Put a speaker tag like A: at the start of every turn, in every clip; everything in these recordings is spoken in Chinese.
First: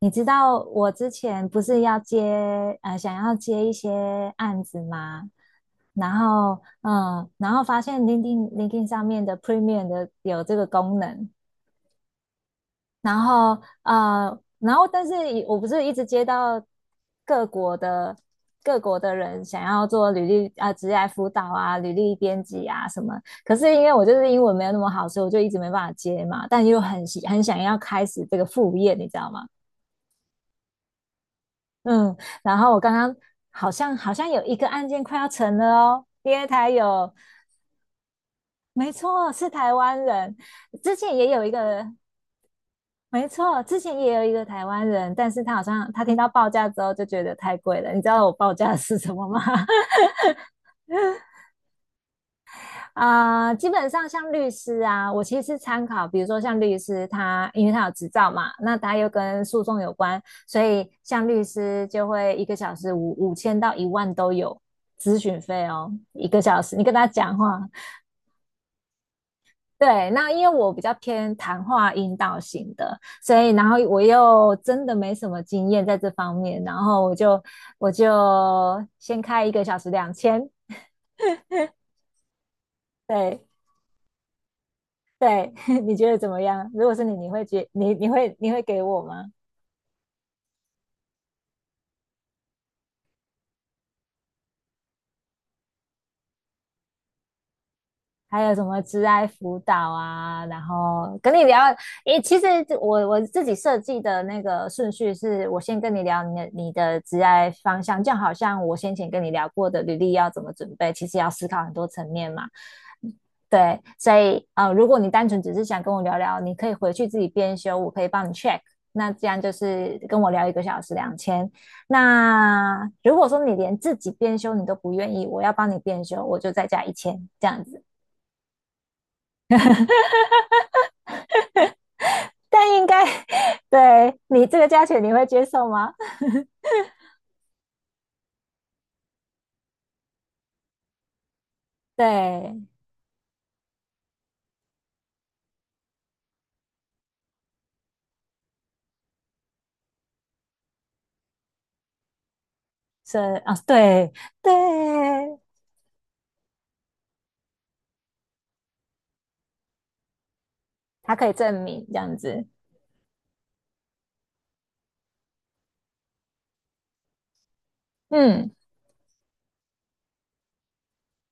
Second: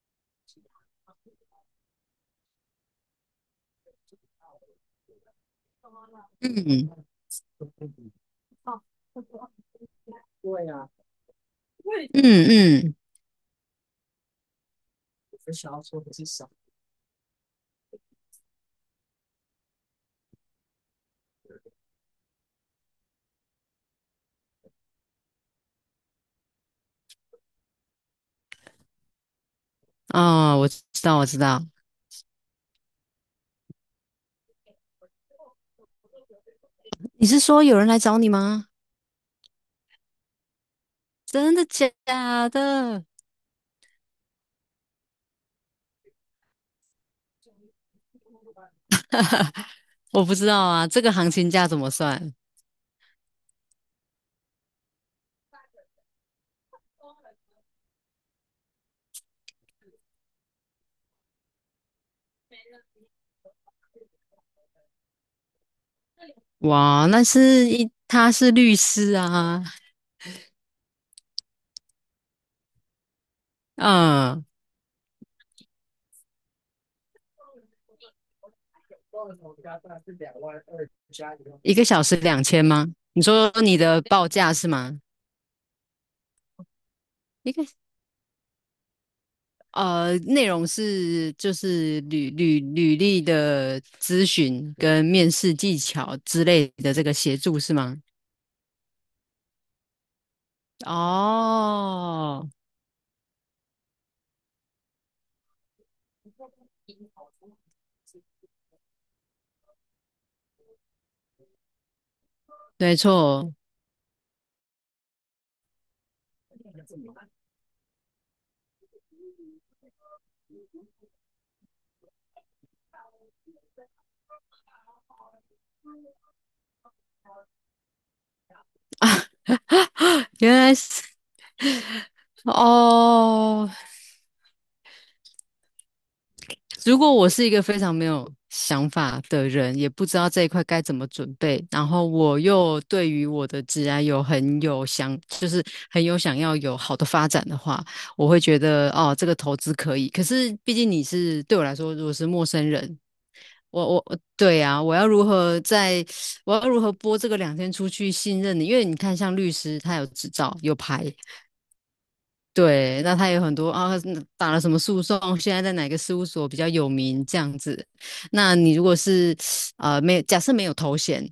A: 你知道我之前不是想要接一些案子吗？然后发现 LinkedIn 上面的 Premium 的有这个功能。然后但是我不是一直接到各国的各国的人想要做履历啊、职业辅导啊、履历编辑啊什么。可是因为我就是英文没有那么好，所以我就一直没办法接嘛，但又很想要开始这个副业，你知道吗？
B: 哦，我知道，我知道。
A: 嗯，然后我刚刚好像有一个案件快要成了哦，第二台有。
B: 你是说有人来找你吗？
A: 没错，是台湾人。之前也有一
B: 真的
A: 个。
B: 假的？
A: 没错，之前也有一个台湾人，但是他好像听到报价之后就觉得太贵了。你知道我报价是什么吗？
B: 我不知道啊，这个行情价怎么算？
A: 啊、基本上像律师啊，我其实参考，比如说像律师他，因为他有执照嘛，那他又跟诉讼有关，所以像律师就会一个小时五千到一万都有咨询费哦，一个小时你跟
B: 哇，
A: 他
B: 那
A: 讲话。
B: 是一，他是律师啊。
A: 对，那因为我比较偏谈话引导型的，所以然后我
B: 嗯，
A: 又真的没什么经验在这方面，然后我就先开一个小时两千。
B: 一个小时2000吗？你
A: 对。
B: 说你的报价是吗？
A: 对。你觉得怎么样？如果是你，你会
B: 一个
A: 觉你你会你会给我吗？
B: 内容是就是履历的咨询跟面试技巧之类的这个协助是吗？
A: 还有什么职爱辅导啊？然后跟你聊。诶，其实
B: 哦，
A: 我自己设计的那个顺序是，我先跟你聊你的职爱方向，就好像我先前跟你聊过的履历要怎么准备，其实要思考很多层面嘛。
B: 没错。
A: 对，所以如果你单纯只是想跟我聊聊，你可以回去自己编修，我可以帮你 check。那这样就是跟我聊一个小时两千。那如果说你连自己编修你都不愿意，我要帮你编修，我就再加一千这样子。
B: 啊？原来是
A: 但应该
B: 哦。
A: 对你这个价钱你会接受吗？
B: 如果我是一个非常没有想法的人，也不知道这一块该怎么准备，然后我
A: 对。
B: 又对于我的职涯有很有想，就是很有想要有好的发展的话，我会觉得哦，这个投资可以。可是毕竟你是对我来说，如果是陌生人，
A: 是啊。
B: 我我
A: 对
B: 我
A: 对。
B: 对啊，我要如何播这个两天出去信任你？因为你看，像律师他有执照有牌，
A: 他可以证明这样子。
B: 对，那他有很多啊，打了什么诉讼，现在在哪个事务所比较有名这样子。
A: 嗯
B: 那你如果是啊，没有假设没有头衔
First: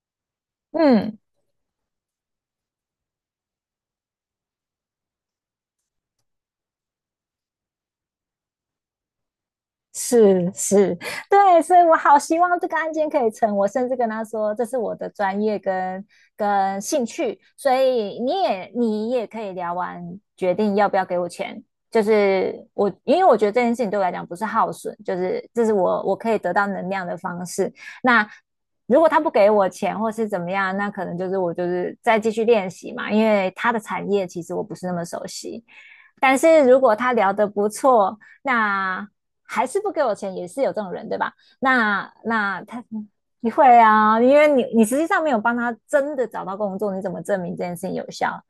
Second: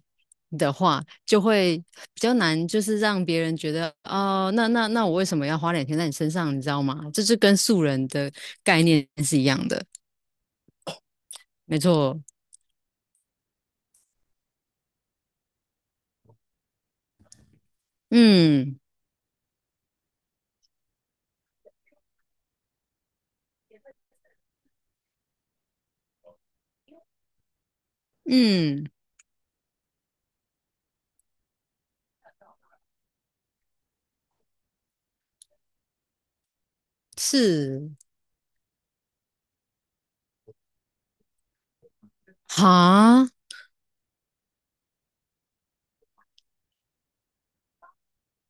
B: 的话，
A: 嗯。
B: 就会比较难，就是让别人觉得哦，那我为什么要花两天在你身上，你知道吗？这是跟素人的概念是一样的，
A: 是是。对，所
B: 没
A: 以我好
B: 错。
A: 希望这个案件可以成。我甚至跟他说，这是我的专业跟兴趣，所以你也
B: 嗯
A: 你也可以聊完决定要不要给我钱。就是我，因为我觉得这件事情对我来讲不是耗损，就是这是我可以得到能量的方式。那
B: 嗯，
A: 如果他不给我钱或是怎么样，那可能就是我就是再继续练习嘛，因为他的产业其实我不是那么熟悉。但是如果他聊得不
B: 是
A: 错，那还是不给我钱，也是有这种人，对吧？那他
B: 哈，
A: 你会啊，因为你实际上没有帮他真的找到工作，你怎么证明这件事情有效？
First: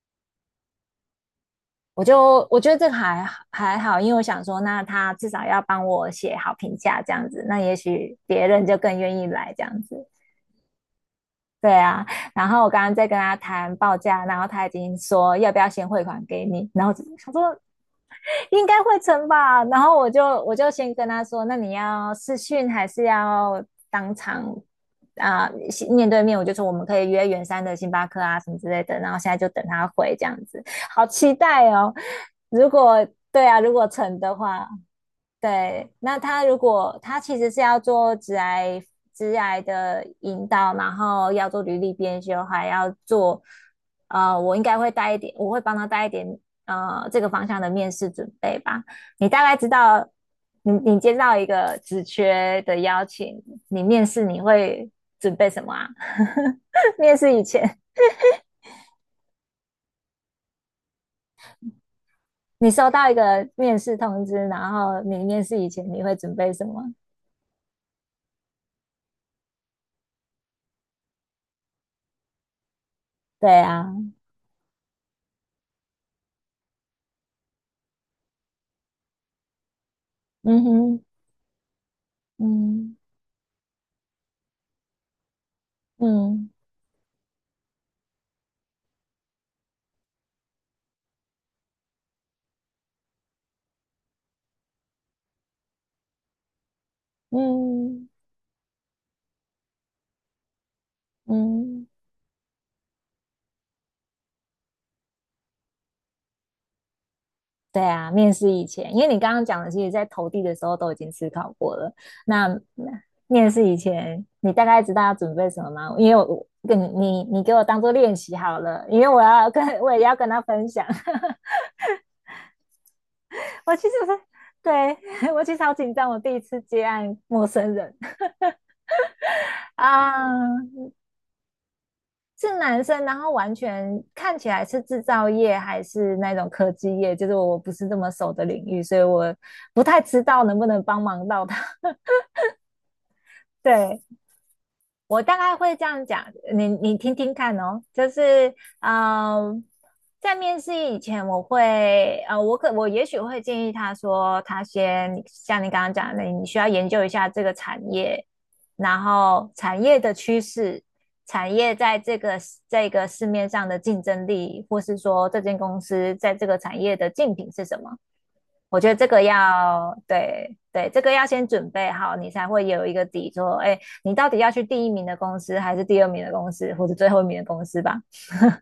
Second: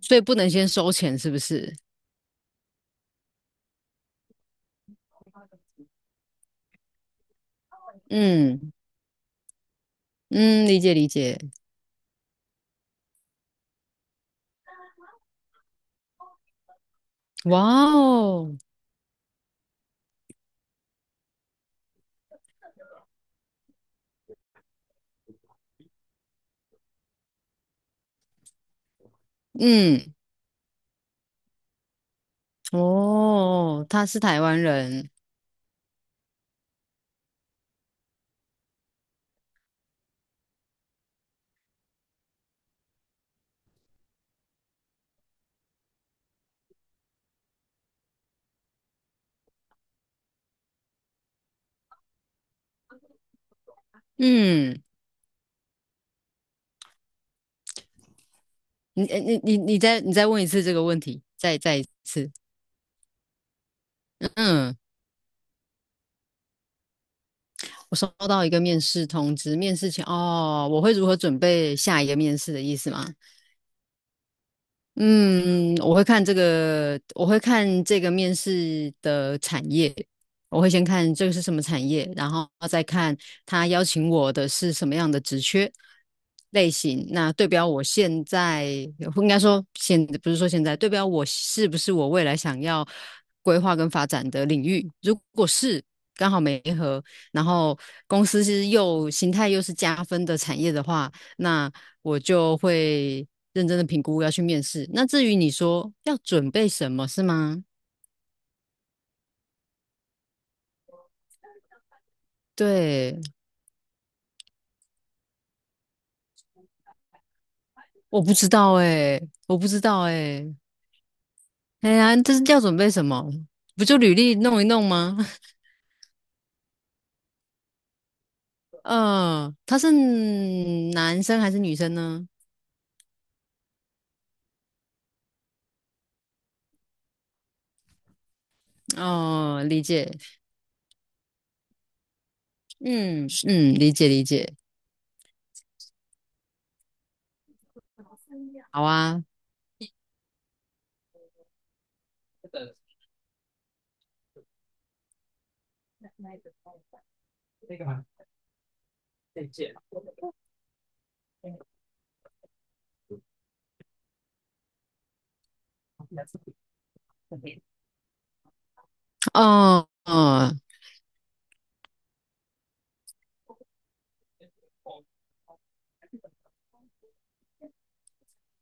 B: 所以不能先收钱，是不是？
A: 我觉得这个还好，因为我想说，那他至少要帮我写好评价这样子，那也许别人
B: 嗯
A: 就更愿意来这样子。
B: 嗯，理解理解。
A: 对啊。然后我刚刚在跟他谈报价，然后他已经说要不要先汇款给你，然后我想说
B: 哇哦，
A: 应该会成吧。然后我就先跟他说，那你要视讯还是要当场啊、呃面对面？我就说我们可以约圆山的星巴克啊什么之类的。然后现在就等他回
B: 嗯。
A: 这样子。好期待哦。如果对啊，如果
B: 哦，他
A: 成
B: 是
A: 的
B: 台湾
A: 话。
B: 人。
A: 对。那他如果他其实是要做职癌的引导，然后要做履历编修，还要做。我应该会带一点，我会帮他带一点这个方向的面试准备吧。你大概知道，你接到一个职缺的邀请，你面试你
B: 嗯，
A: 会准备什么啊？面试以前，
B: 你再问一次这个问题，再一次。
A: 你收到一个面试通知，然
B: 嗯，
A: 后你面试以前你会准备什么？
B: 我收到一个面试通知，面试前哦，我会如何准备下一个面试的意思吗？
A: 对啊。
B: 嗯，我会看这个面试的产业，我
A: 嗯
B: 会先
A: 哼。
B: 看这个是什么产业，然后再
A: 嗯
B: 看他邀请我的是什么样的职缺
A: 嗯
B: 类型，那对标我现在，应该说现，不是说现在，对标我是不是我未来想要规划跟发展的领域，如果是刚好没合，然后
A: 嗯
B: 公司是又形态又是加分的产业的话。那
A: 嗯。
B: 我就会认真的评估要去面试。那至于你说要准备什么，是吗？
A: 对啊，面试以前，因为你刚刚讲的，其实在投递的时候都已经思考过了。那那
B: 对，
A: 面试以前，你大概知道要准备什么吗？因为我跟你给我当做练
B: 我不
A: 习
B: 知
A: 好
B: 道
A: 了，因为
B: 哎、我不知
A: 我也
B: 道
A: 要跟他
B: 哎、
A: 分享。
B: 哎呀，这是要准备什么？
A: 我其
B: 不
A: 实
B: 就履
A: 是
B: 历弄一弄吗？
A: 对 我其 实好紧张，我第一次接案陌生人
B: 嗯，他是
A: 啊，
B: 男生还是女生呢？
A: 是男生，然后完全看起来是制造业还是那种科技业，就是我不是这么熟的领域，所以我
B: 哦，理
A: 不太
B: 解。
A: 知道能不能帮忙到他。
B: 嗯嗯，理
A: 对，
B: 解理解。
A: 我大概会这样讲，你听听看哦。就是
B: 好啊。
A: 嗯，在面试以前，我会呃，我可我也许会建议他说，他先像你刚刚讲的，你需要研究一下这个产业，然后产业的趋势，产业在这个市面上的竞争力，或是说这间公司在这个产业的竞品是什么。我觉得这个
B: 哦
A: 要
B: 哦，
A: 对。对，这个要先准备好，你才会有一个底座。哎，你到底要去第一名的公司，还是第二名的公司，或者最后一名的公司吧？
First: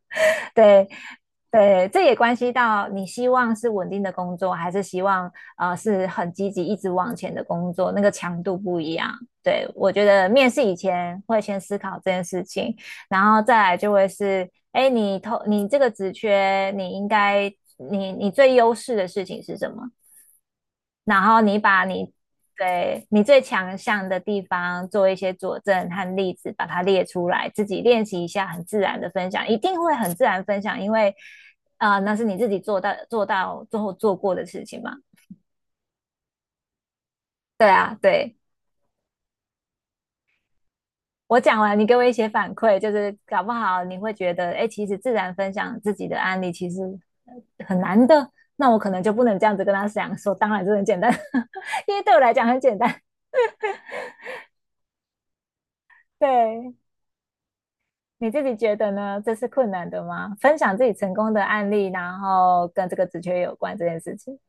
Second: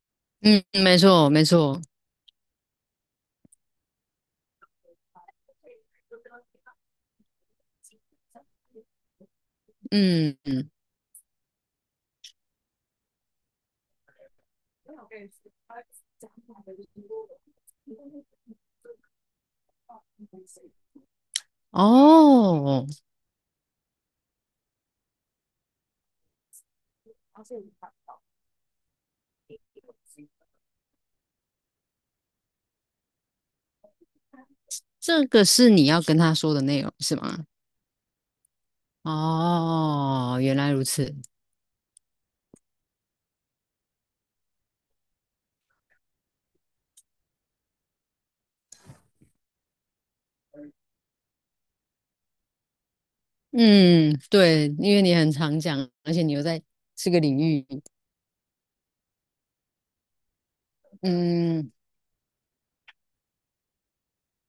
B: 嗯，
A: 对
B: 没错没错。
A: 对。这也关系到你希望是稳定的工作，还是希望是很积极一直往前的工作，那个强度不一样。对，我觉得
B: 嗯
A: 面试
B: 嗯。
A: 以前会先思考这件事情。然后再来就会是，哎，你投你这个职缺，你应该你最优势的事情是什么？然后你把你
B: 哦，
A: 对你最强项的地方做一些佐证和例子，把它列出来，自己练习一下，很自然的分享，一定会很自然分享，因为那是你自己做到最后做过的事情嘛。
B: 这个是你要跟他说的内容是吗？
A: 对啊。对。
B: 哦，原来如此。
A: 我讲完，你给我一些反馈，就是搞不好你会觉得，哎，其实自然分享自己的案例其实很难的，那我可能就不能这样子跟他讲说，当然这很简单，因为对我来讲很简单。
B: 嗯，对，因为你很常讲，而且你又在
A: 对。
B: 这个领域。
A: 你自己觉得呢？这是困难的吗？分享自己成功的案
B: 嗯，
A: 例，然后跟这个职缺有关这件事情。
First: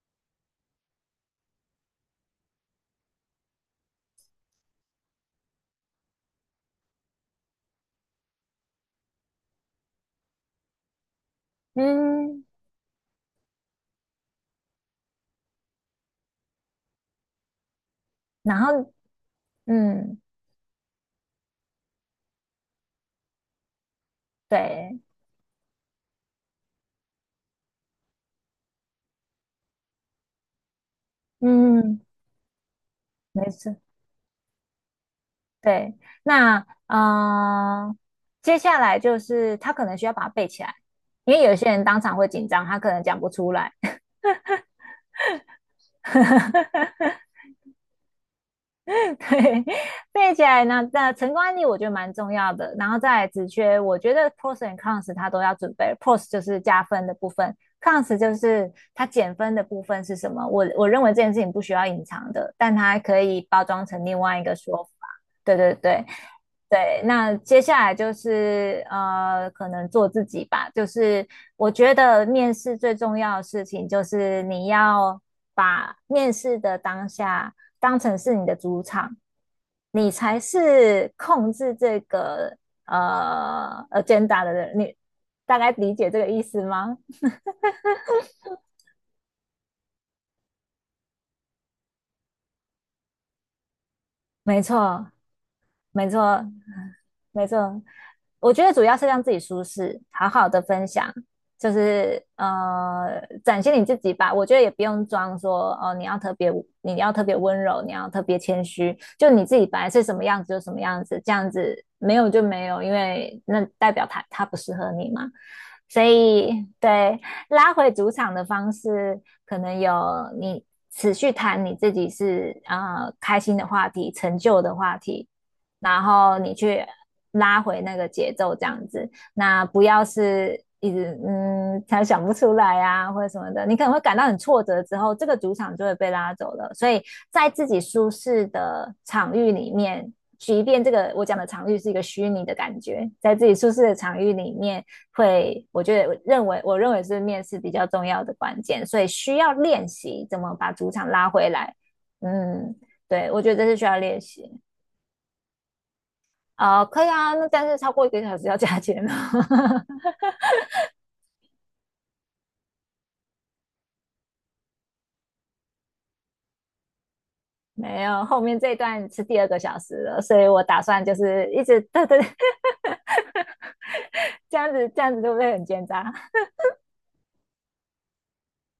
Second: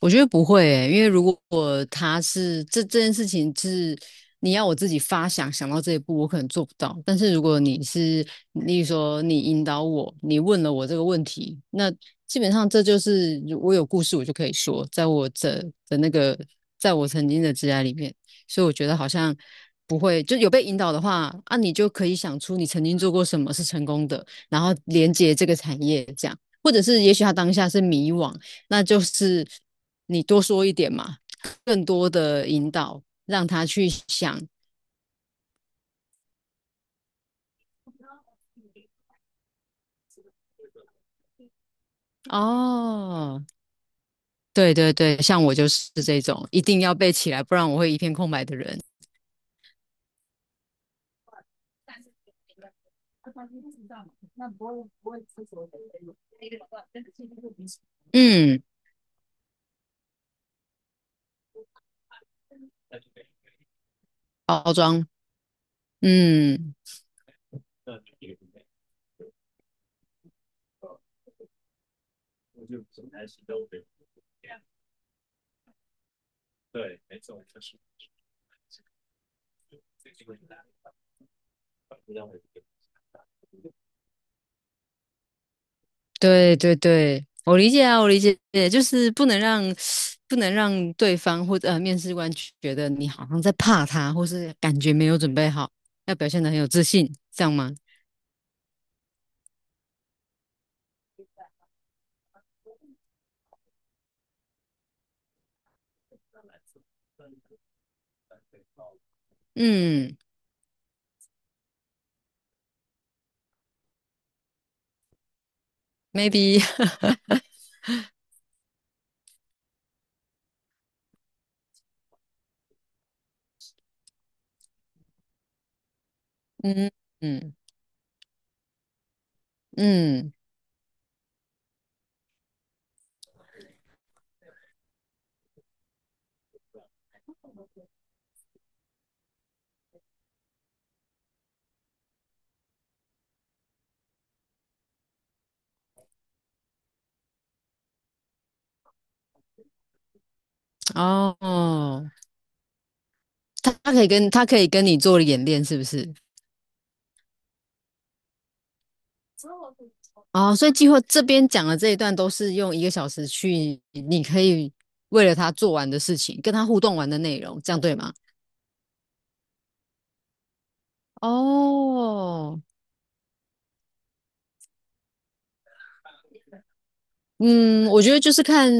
B: 我觉得不会诶、因为如果他是这件事情是你要我自己发想想到这一步，我可能做不到。但是如果你是，例如说你引导我，你问了我这个问题，那基
A: 嗯。
B: 本上这就是我有故事我就可以说，的那个，在我曾经的职涯里面，
A: 然
B: 所以我觉
A: 后
B: 得好像不
A: 嗯，
B: 会，就有被引导的话啊，你就可以想出你曾经做过什么是成功的，然后
A: 对，
B: 连接这个产业这样。或者是也许他当下是迷惘，那就是你多说一点嘛，更
A: 嗯，
B: 多的引导，让
A: 没
B: 他
A: 事，
B: 去想。
A: 对。那嗯、呃接下来就是他可能需要把它背起来，因为有些人当场会紧张，他可能讲不
B: 哦，
A: 出来。
B: 对对对，像我就是这种，一定要 背起来，不然我会一片空白的人。
A: 对。背起来呢，那成功案例我觉得蛮重要的。然后再来职缺，我觉得 pros and cons 它都要准备，pros 就是加分的部分，cons 就
B: 嗯，
A: 是它减分的部分是什么？我认为这件事情不需要隐藏的，但它可以包装成另外一个
B: 包
A: 说法。
B: 装，
A: 对对对。
B: 嗯，
A: 对，那接下来就是可能做自己吧。就是我觉得面试最重要的事情，就是你要把面试的当下当成是你的主场，你才是控制这个agenda 的人。你大概理解这个意
B: 对
A: 思
B: 对
A: 吗？
B: 对，我理解啊，我理解，就是不能让对方或者面试官觉得你好像在怕他，或是
A: 没
B: 感觉没
A: 错。
B: 有准备好，
A: 没
B: 要表现
A: 错。
B: 得很有自信，这
A: 没
B: 样吗？
A: 错。我觉得主要是让自己舒适，好好的分享，就是展现你自己吧。我觉得也不用装说哦，你要特别，你要特别温柔，你要特别谦虚，就你自己本来是什
B: 嗯
A: 么样子就什么样子，这样子没有就没有，因为那代表他不适合你嘛。所
B: ，maybe。
A: 以对。拉回主场的方式，可能有你持续谈你自己是开心的话题、成就的话题。然后你 去
B: 嗯嗯
A: 拉回那个节奏这样子。那不要
B: 嗯。
A: 是一直嗯，才想不出来啊，或者什么的，你可能会感到很挫折，之后这个主场就会被拉走了。所以在自己舒适的场域里面，即便这个我讲的场域是一个虚拟的感觉，在自己舒适的场域里面会，我觉得我认为是面试比较重要的关键，所以需要练习怎么把主场拉回来。
B: 哦，
A: 嗯。对，我觉得这是需要练
B: 他可
A: 习。
B: 以跟你做演练，是不是？
A: 哦，可以啊，那但是超过一个小时要加钱哦。
B: 哦，所以计划这边讲的这一段都是用一个小时去，你可以为了他做完的事情，跟他互动完的内容，这样对
A: 没
B: 吗？
A: 有，后面这一段是第二个小时了，所以我打算就是一直 对对。
B: 哦，
A: 这样子就不会很奸诈？
B: 嗯，我觉得就是看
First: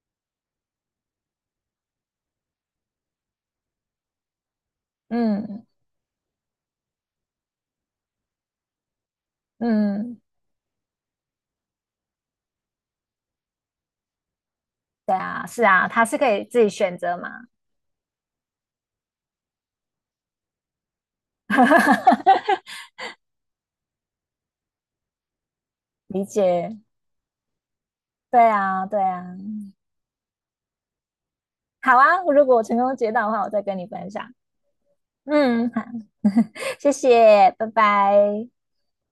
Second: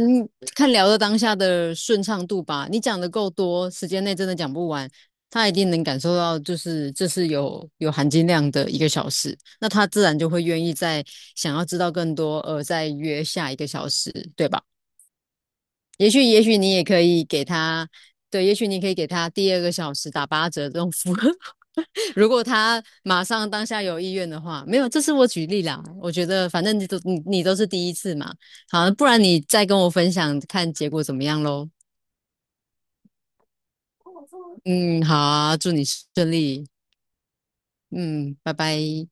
B: 看聊的当下的顺畅度吧。你讲的够多，时间内真的讲不完，他一
A: 嗯
B: 定能感受到，就是这是有含金量的一个小时，那他自然
A: 嗯。
B: 就会愿意再想要知道更多，而再约下一个小时，对吧？
A: 对啊。是啊，他
B: 也
A: 是
B: 许
A: 可
B: 也
A: 以
B: 许
A: 自己
B: 你也
A: 选
B: 可
A: 择
B: 以
A: 嘛。
B: 给他，对，也许你可以给他第二个小时打八折这种服务。如果他 马上当下有意愿的话，没有，这是我举例啦。我
A: 理
B: 觉得反
A: 解。
B: 正你都是第一次嘛，
A: 对啊
B: 好，
A: 对
B: 不然
A: 啊。
B: 你再跟我分享看结果怎么样喽。
A: 好啊，如果我成功接到的话，我再跟你分享。
B: 嗯，好啊，
A: 嗯。
B: 祝
A: 好。
B: 你顺利。
A: 谢谢。拜
B: 嗯，
A: 拜。
B: 拜拜。